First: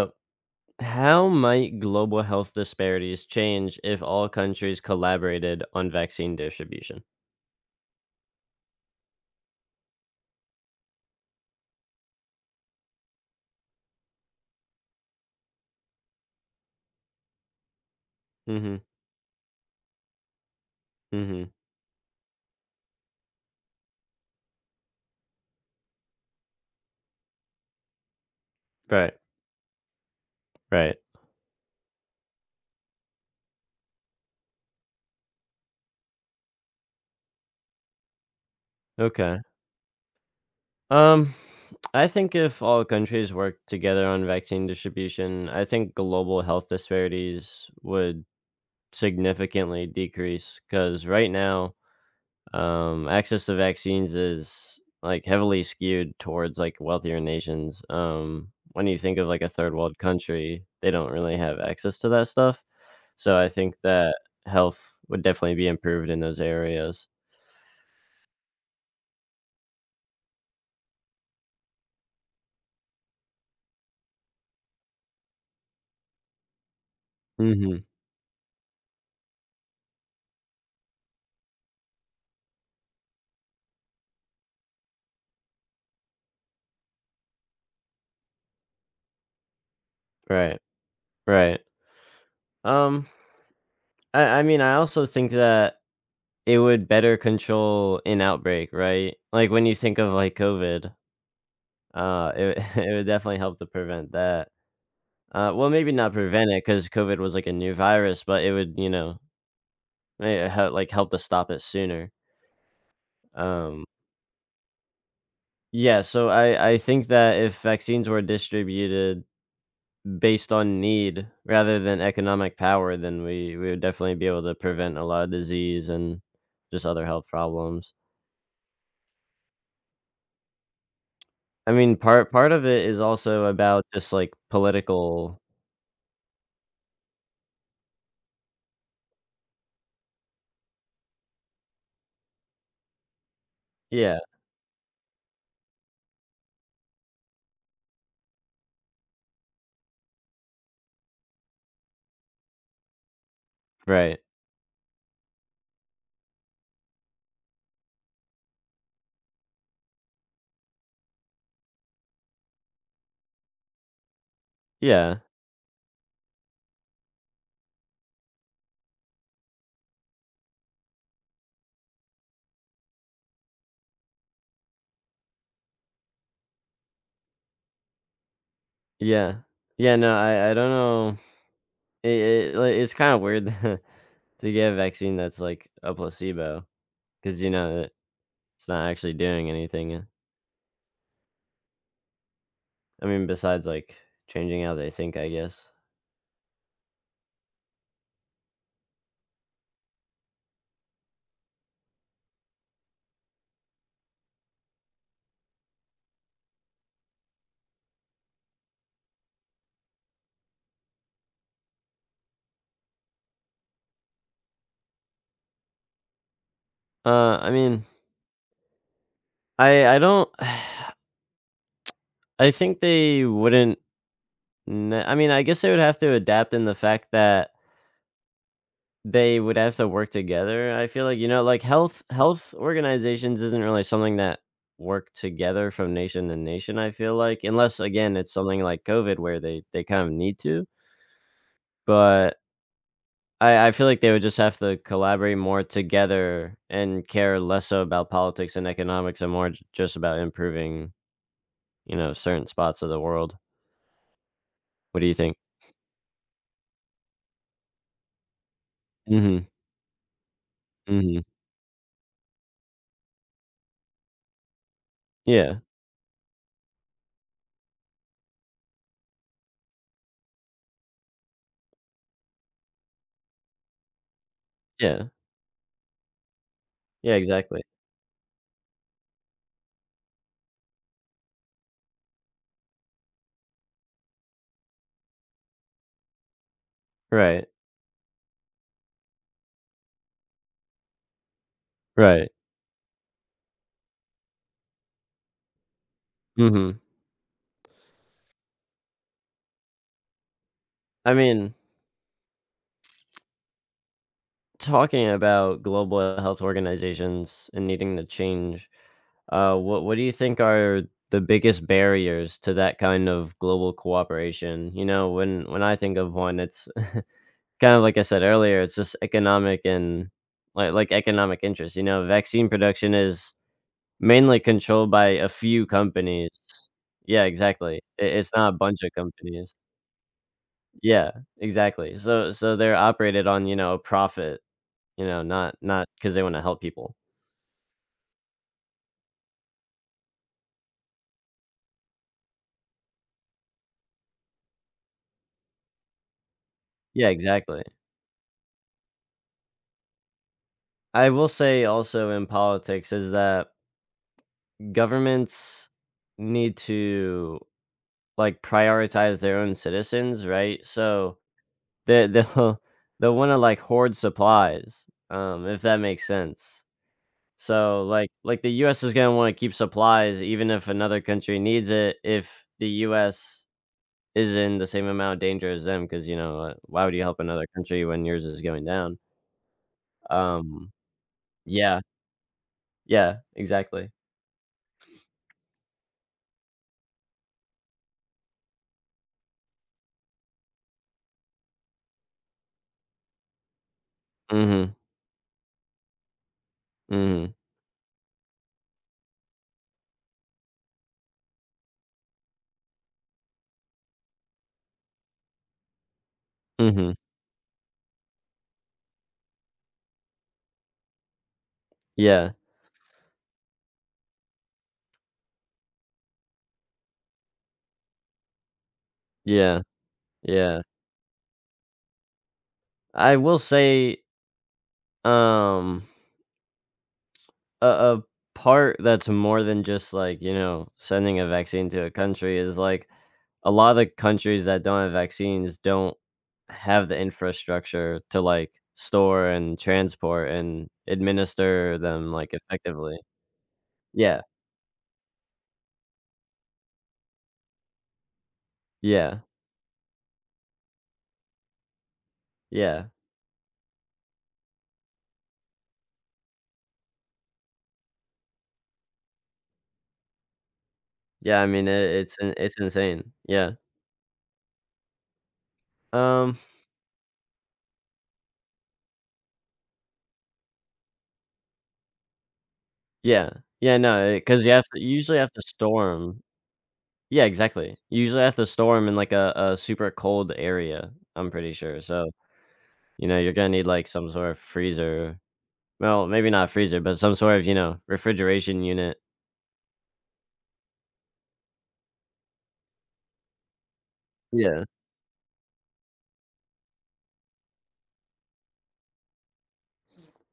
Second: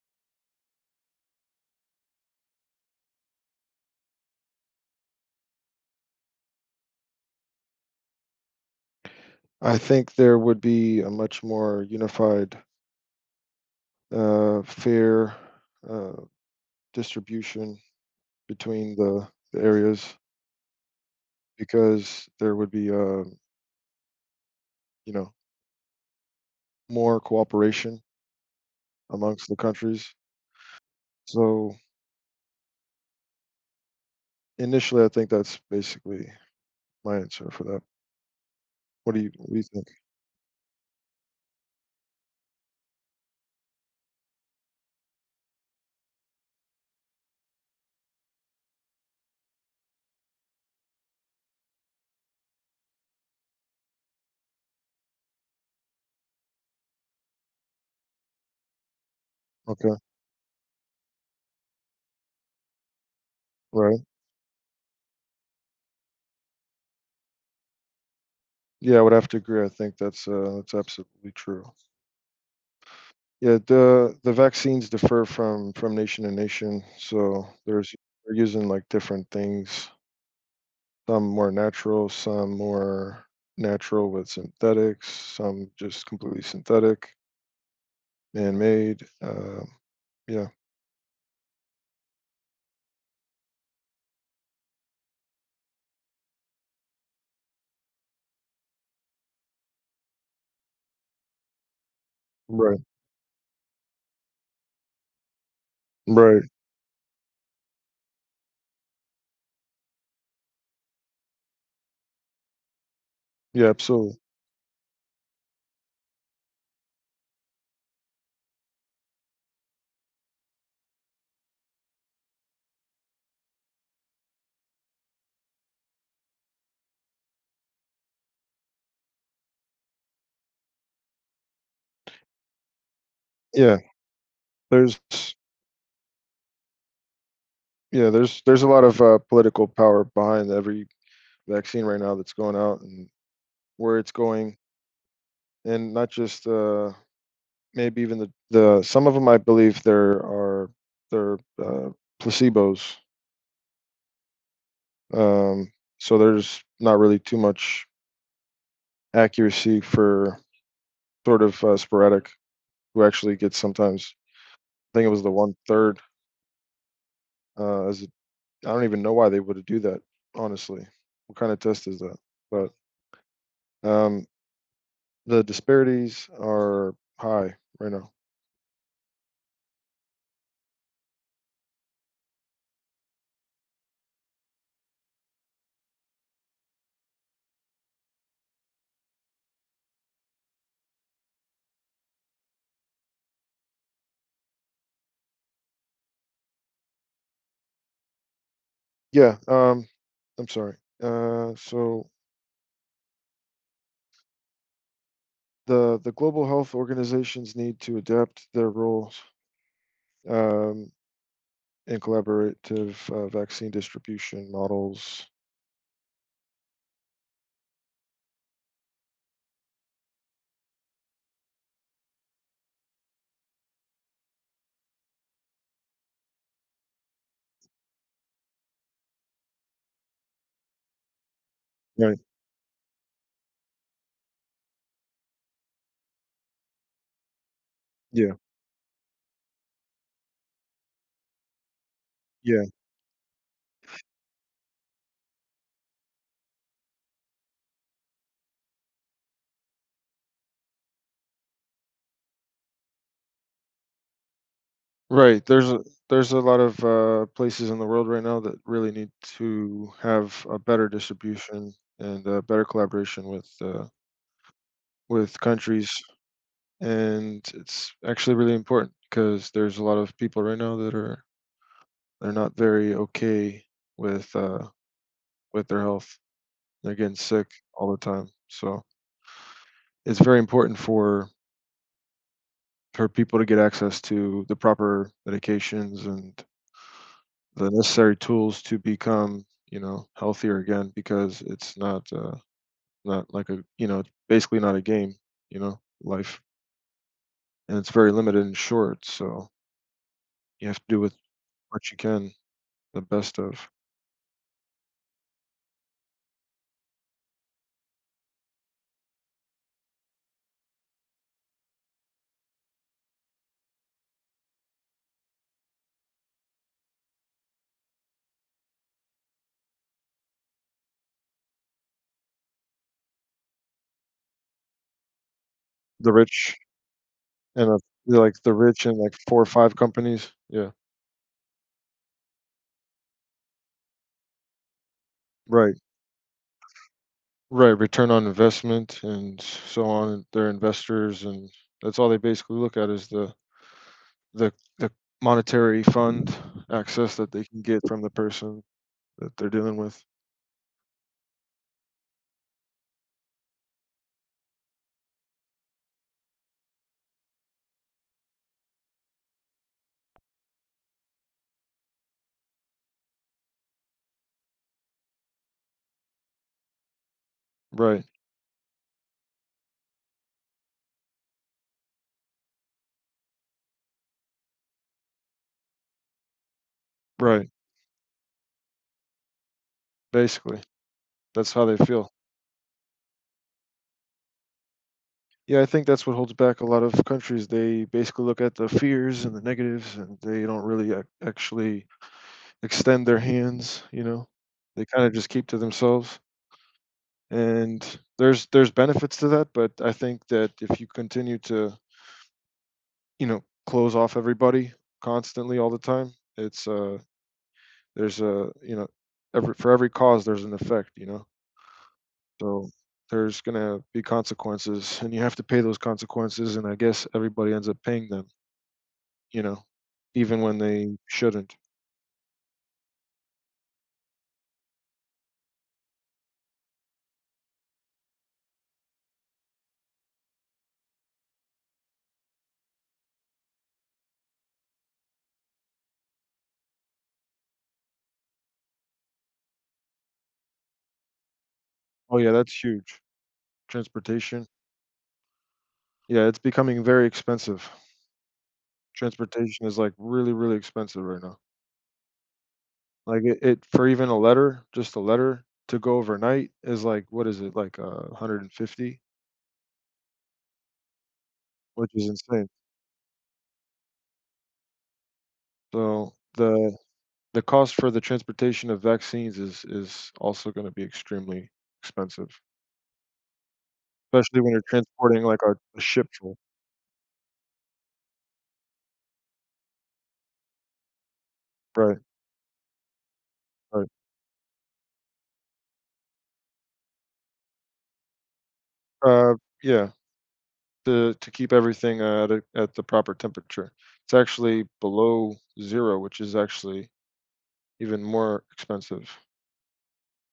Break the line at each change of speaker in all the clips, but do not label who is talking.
So, how might global health disparities change if all countries collaborated on vaccine distribution?
I think there would be a much more unified, fair, uh, distribution
Mhm,
between the areas
mhm.
because there would be, you know, more cooperation
Right,
amongst the countries.
right.
So, initially, I think that's basically my answer for that. What do you
Okay.
what do you think?
Um, I think if all countries worked together on vaccine distribution, I think global health disparities would significantly decrease, because right now access to vaccines is like heavily skewed towards like wealthier nations. When you think of like a third
Okay,
world country, they don't really have access to that stuff. So I think
right.
that health would definitely be improved in those areas.
Yeah, I would have to agree. I think that's absolutely true. Yeah, the vaccines differ from nation to nation, so
Hmm.
there's they're using, like, different things some more natural with synthetics, some just completely synthetic, man-made. Yeah,
Right. Right. Um, I mean, I also think that it would better control an outbreak, right? Like when you think of like COVID,
right,
it would definitely help to prevent that. Well, maybe not
right.
prevent it because COVID was, like, a new virus, but it would, you know, eh, hel like, help to stop it sooner.
Yeah,
Um,
absolutely.
yeah, so I think that if vaccines were distributed based on need rather than economic power, then we would definitely be able to prevent a lot of disease and just other health problems. I mean, part of it is also
Yeah,
about just, like,
there's
political.
yeah, there's a lot of political power behind every vaccine right now that's going out and where it's
Yeah,
going, and not just maybe even the some of them I believe there are they're uh, placebos.
right.
Um, so there's not really too much accuracy for sort of sporadic who actually gets sometimes I think it
Yeah,
was the one third. As a, I don't even know why they would do that. Honestly, what kind of test is that? But um, the disparities are high right now.
yeah. Yeah, no, I don't know. It it like, it's kinda weird. To get a vaccine that's like a placebo, because you know that it's not actually doing anything. I mean, besides, like, changing how they think, I guess.
Yeah. I'm sorry. So the global health organizations need to adapt their roles um, in collaborative vaccine distribution models.
I mean, I don't I think they wouldn't n I mean, I guess they would have to adapt in the fact that they would have to work together. I feel like, you know, like, health
Right.
health organizations isn't really something that work together from nation to nation, I feel like, unless, again, it's
Yeah.
something like COVID where they kind of need to, but
Yeah.
I feel like they would just have to collaborate more together and care less so about politics and economics and more j just about improving, you know, certain spots of the world. What do you think?
Right. There's a lot of places in the world right now that really need
Mhm,
to have a better
mhm.
distribution and better collaboration with
Yeah,
countries, and it's actually really important because there's a lot of people right now that are they're not very okay with uh,
yeah.
with their health. They're
Yeah,
getting sick
exactly.
all the time, so it's very important for people to get access to the proper medications and
Right,
the necessary tools to become, healthier again because it's not
right.
not like a it's basically not a game, you know, life.
Mhm.
And it's very limited and short, so you have to do
I
with
mean,
what you can, the best of
talking about global health organizations and needing to change, what do you think are the biggest barriers to that kind of global cooperation? You know, when I think of one, it's kind of like I said earlier, it's just economic and like economic interest, you know, vaccine production is mainly controlled by a few
the
companies.
rich
Yeah,
and
exactly.
of
It's
like
not a
the
bunch
rich
of
and like four or
companies.
five companies. Yeah.
Yeah, exactly. So so they're operated on, you know, profit, you know, not
Right.
not because they wanna help people.
Right. Return on investment and so on. And they investors and that's all they basically look at is the the monetary fund
Yeah,
access that they
exactly.
can get from the person that they're dealing with.
I will say also in politics is that governments need to, like, prioritize their own citizens, right? So They they'll they'll wanna, like, hoard supplies, if that makes sense. So,
Right,
like, the US is gonna wanna keep supplies even if another country needs it, if the US is in the same amount of danger as them, because you know, why would you help another
right,
country when yours is going down?
basically.
Um,
That's how they
yeah,
feel.
yeah, exactly.
Yeah, I think that's what holds back a lot of countries. They basically look at the fears and the negatives, and they don't really actually extend their hands, you know?
Mhm,
They kind of just keep to themselves.
mhm,
And there's benefits to that, but I think that if you continue to, you know, close off everybody constantly all the time, it's
mhm.
there's a, you know, every for every cause there's an effect, you know?
Yeah,
So there's gonna be consequences, and you have to pay those consequences. And I guess everybody ends up paying them, you
yeah,
know, even when
yeah.
they shouldn't.
I will say, um a part that's more than just, like, you know, sending a vaccine to a country is, like, a lot of the countries that don't have vaccines don't have the infrastructure to, like, store and transport and administer them,
Oh
like,
yeah, that's
effectively.
huge.
Yeah,
Transportation. Yeah, it's becoming very expensive.
yeah,
Transportation is like really, really expensive right now.
yeah.
It for even a letter, just a letter to go overnight is like what is it like 150,
Yeah, I mean, I
which is
it's in
insane.
it's insane. Yeah.
So
Um,
the cost for the transportation of vaccines is also going to be extremely expensive.
yeah. Yeah, no,
Especially
because you
when you're
have to you usually
transporting,
have
like,
to
a
store
ship
'em.
full.
Yeah, exactly. You usually have to store 'em in, like, a super cold area, I'm pretty sure,
Right,
so you know, you're gonna need
right.
like some sort of freezer. Well, maybe not freezer, but some sort of, you know, refrigeration unit.
Uh, yeah, to keep everything at a at the proper temperature. It's
Yeah.
actually below 0, which is actually even more expensive.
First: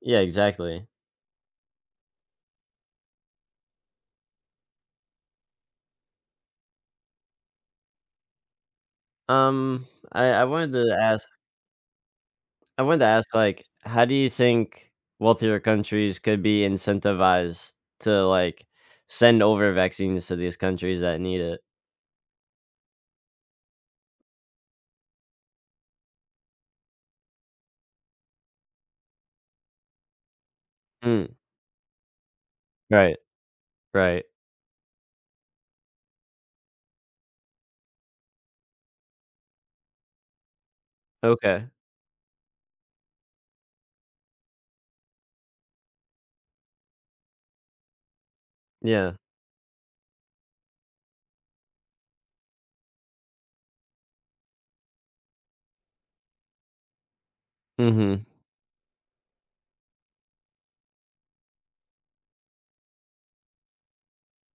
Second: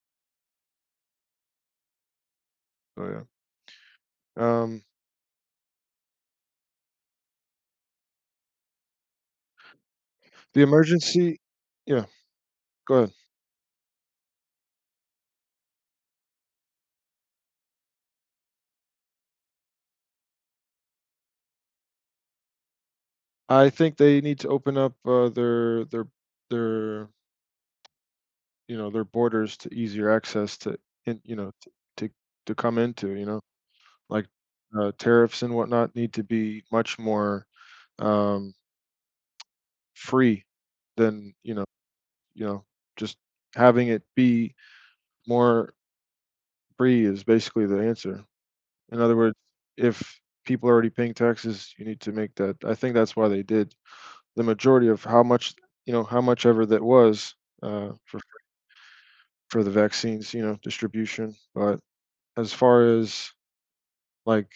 Yeah, exactly.
So, yeah. Um,
Um, I
the
wanted to ask
emergency Yeah,
I
go
wanted to
ahead.
ask like how do you think wealthier countries could be incentivized to like send over vaccines to these countries that need it?
I think they need to open up, their, you know, their borders to easier access to in
Mm,
you know, t to to come into,
right,
you know?
right.
Like, tariffs and whatnot need to be much more, um free than,
Okay.
you know, just having it be more free is basically the answer. In
Yeah.
other words, if people are already paying taxes, you need to make that I think that's why they did the majority of how much you know, how much ever that was, uh, for
Mm-hmm.
for the vaccines, you know, distribution, but as far as, like,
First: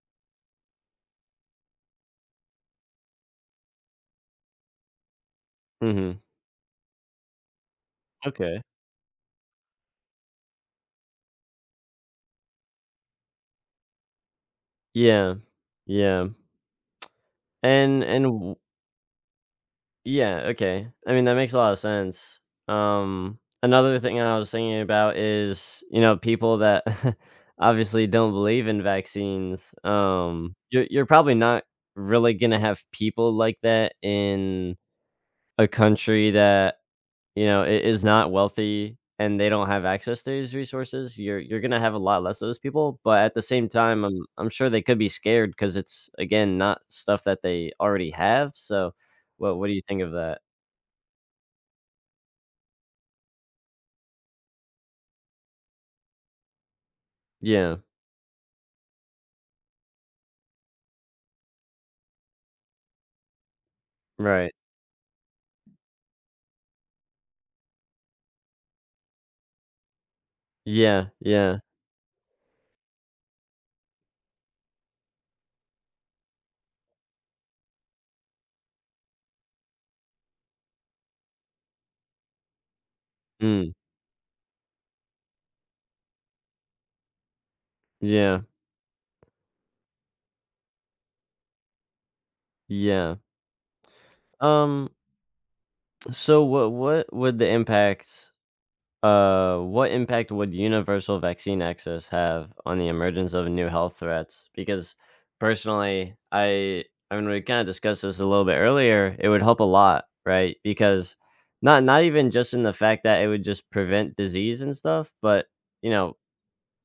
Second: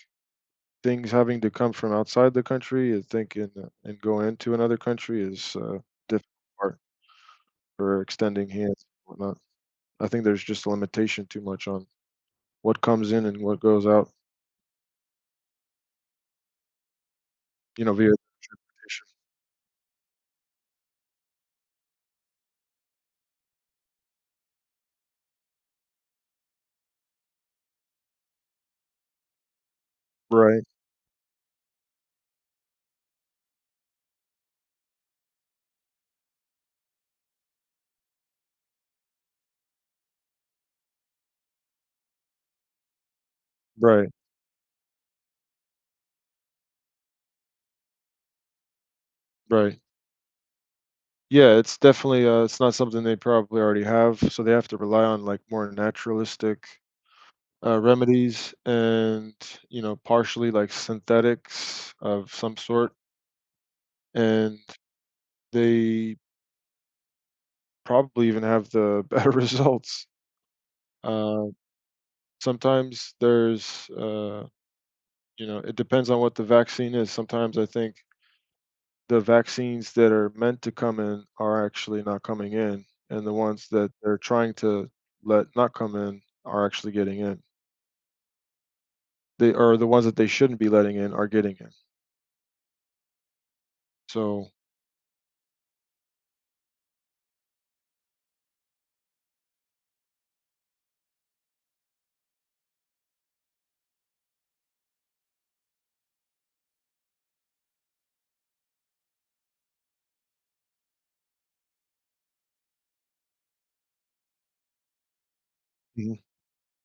things having to come from outside the country, I think and go into another country is,
Mm-hmm.
difficult part for extending
Okay.
hands and whatnot. I think there's just a limitation too much on what comes in and what goes out,
Yeah. Yeah.
you know,
And
via
and
addition.
yeah, okay. I mean, that makes a lot of sense. Another thing I was thinking about is, you know, people that obviously don't believe in vaccines.
Right,
You're probably not really going to have people like that in a country that, you know, is not wealthy and they don't have access to these resources. You're going to have a lot less of those people, but at the same time,
right,
I'm sure they could be scared because it's again not stuff that they already have. So, what do
right.
you think of that?
Yeah, it's definitely, it's not something they probably already have, so they have to rely on, like, more naturalistic,
Yeah,
remedies and, you know, partially, like, synthetics of some sort,
right.
and they probably even have the better results.
Yeah,
Uh,
yeah.
sometimes there's, you know, it depends on what the vaccine is. Sometimes I think the vaccines that are meant to come in are actually not coming in, and the ones
Mm,
that they're trying to let not come in are actually getting in.
yeah,
They are the ones that they shouldn't be letting in are getting in.
yeah.
So
Um, so what would the impact what impact would universal vaccine access have on the emergence of new health threats? Because personally, I mean we kind of discussed this a little bit earlier, it would help a lot, right? Because not even just in the fact that it would just prevent disease and stuff, but you
Mhm.
know,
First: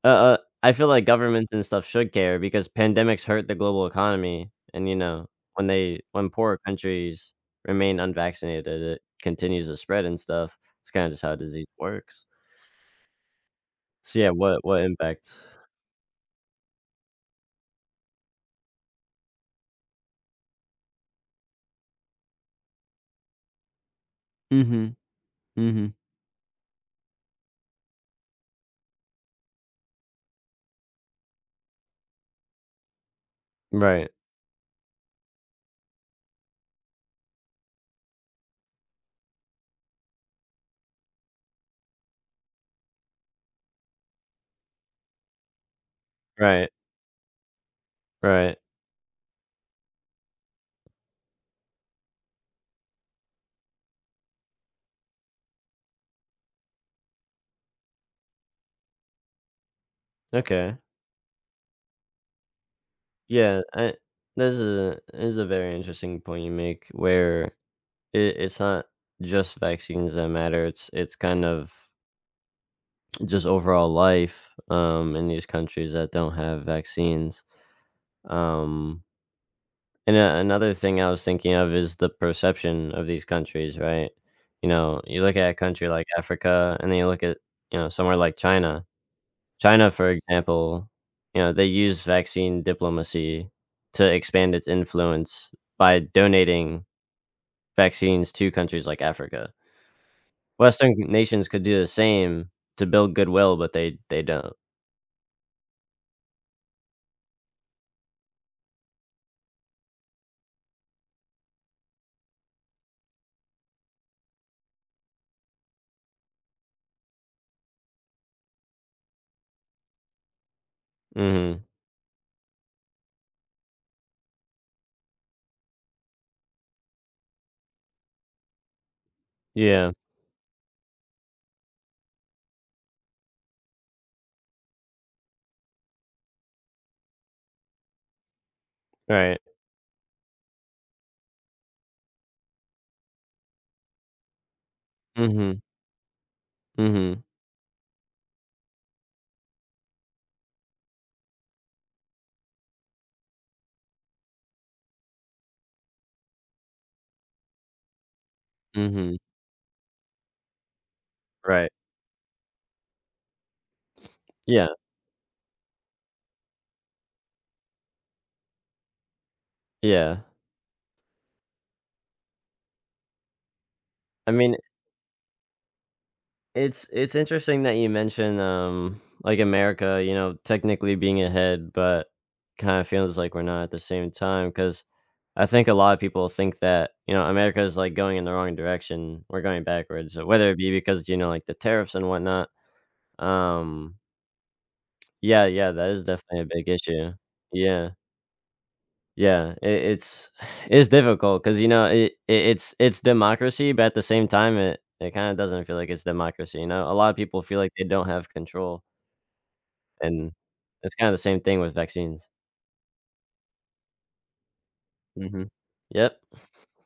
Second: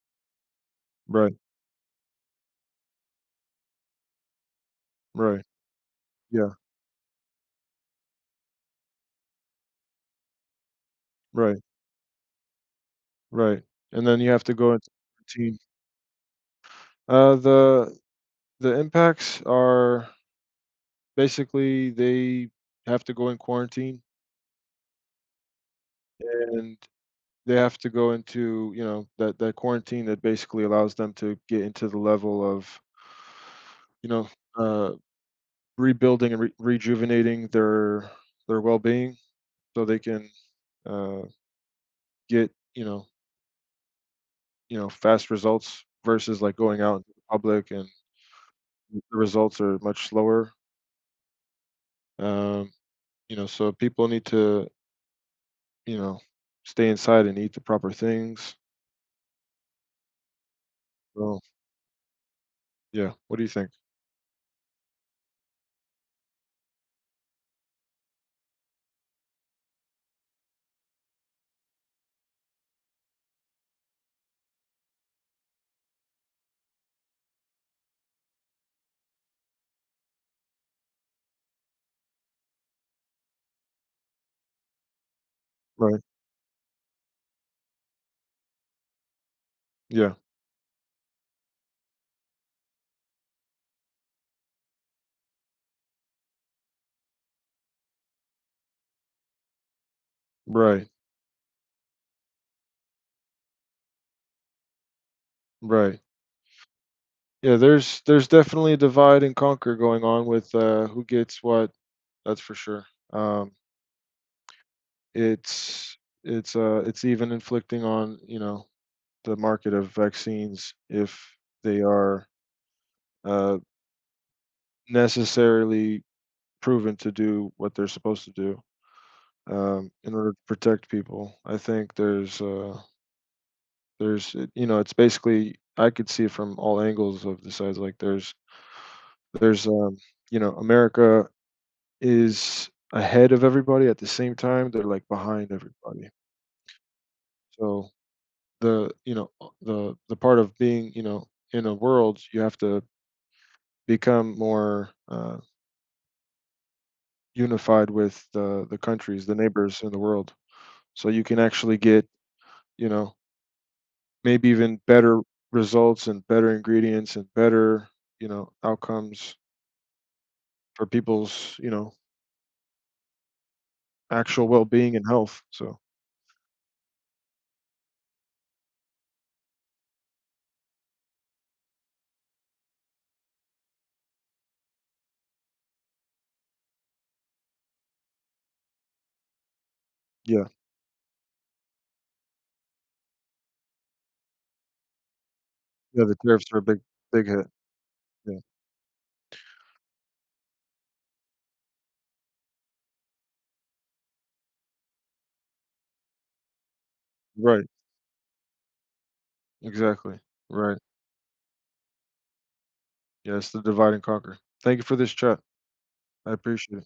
Uh uh, I feel like
Right,
governments and stuff should care because pandemics hurt the global economy, and, you know,
right.
when
Yeah,
poorer countries remain unvaccinated, it continues to spread and stuff. It's kinda just how
right,
disease works.
right. And
So,
then
yeah,
you have to
what
go
what
into
impact?
quarantine. Uh, the the impacts are basically they have to go in quarantine
Mhm, mhm.
and they have to go into, you know, that quarantine that basically allows them to get into the level of you
Right,
know, uh, rebuilding and re rejuvenating their well-being so they can, uh, get, you know, fast results versus, like,
right,
going out into the public and
right.
the results are much slower. Um, you know, so people need to, you know, stay inside and eat the proper things.
Okay.
So yeah, what do you
Yeah,
think?
I this is a very interesting point you make where it it's not just vaccines that matter, it's kind of just overall life in these countries that don't have vaccines. Um, and another thing I was thinking of is the perception of these countries, right? You know, you look at a country
Right.
like Africa, and then you look at you know somewhere like China. China, for
Yeah.
example, you know they use vaccine diplomacy to expand its influence by donating vaccines to countries like Africa.
Right.
Western nations could do the same to build goodwill, but they don't.
Right. Yeah, there's definitely a divide and conquer going on with, who gets what, that's for sure. Um it's it's even inflicting on you know the market of vaccines if
Hmm.
they are uh, necessarily proven to do what they're supposed to do
Yeah.
in order to protect people. I think you know it's basically I could see it from all angles of the sides. Like
Right.
there's you know America is ahead of everybody at the same time they're like behind
Mhm.
everybody.
Mhm.
So the you know the part of being you know in a world you have to become more unified with the
Mhm.
countries the neighbors in the world so you can
Right.
actually get you know maybe
Yeah.
even better results and better ingredients and better you know outcomes
Yeah.
for people's you know
I
actual
mean,
well-being and health so
it's interesting that you mention like, America, you know, technically being ahead, but kinda feels like we're not at the same time. Because I think a lot of people think that, you know, America is, like, going in the wrong direction. We're going backwards, so
yeah
whether it be because, you know, like, the tariffs and whatnot. Um, yeah, yeah, that is
yeah the
definitely a
tariffs are a
big
big
issue.
big hit
Yeah.
yeah
Yeah, it's it's difficult because you know, it's democracy, but at the same time, it kinda doesn't feel like it's democracy, you know? A lot of people feel
right
like they don't have control,
exactly
and
right
it's kinda the same thing with vaccines.
yes the divide and conquer thank you for this chat
Mhm. Yep.
I appreciate it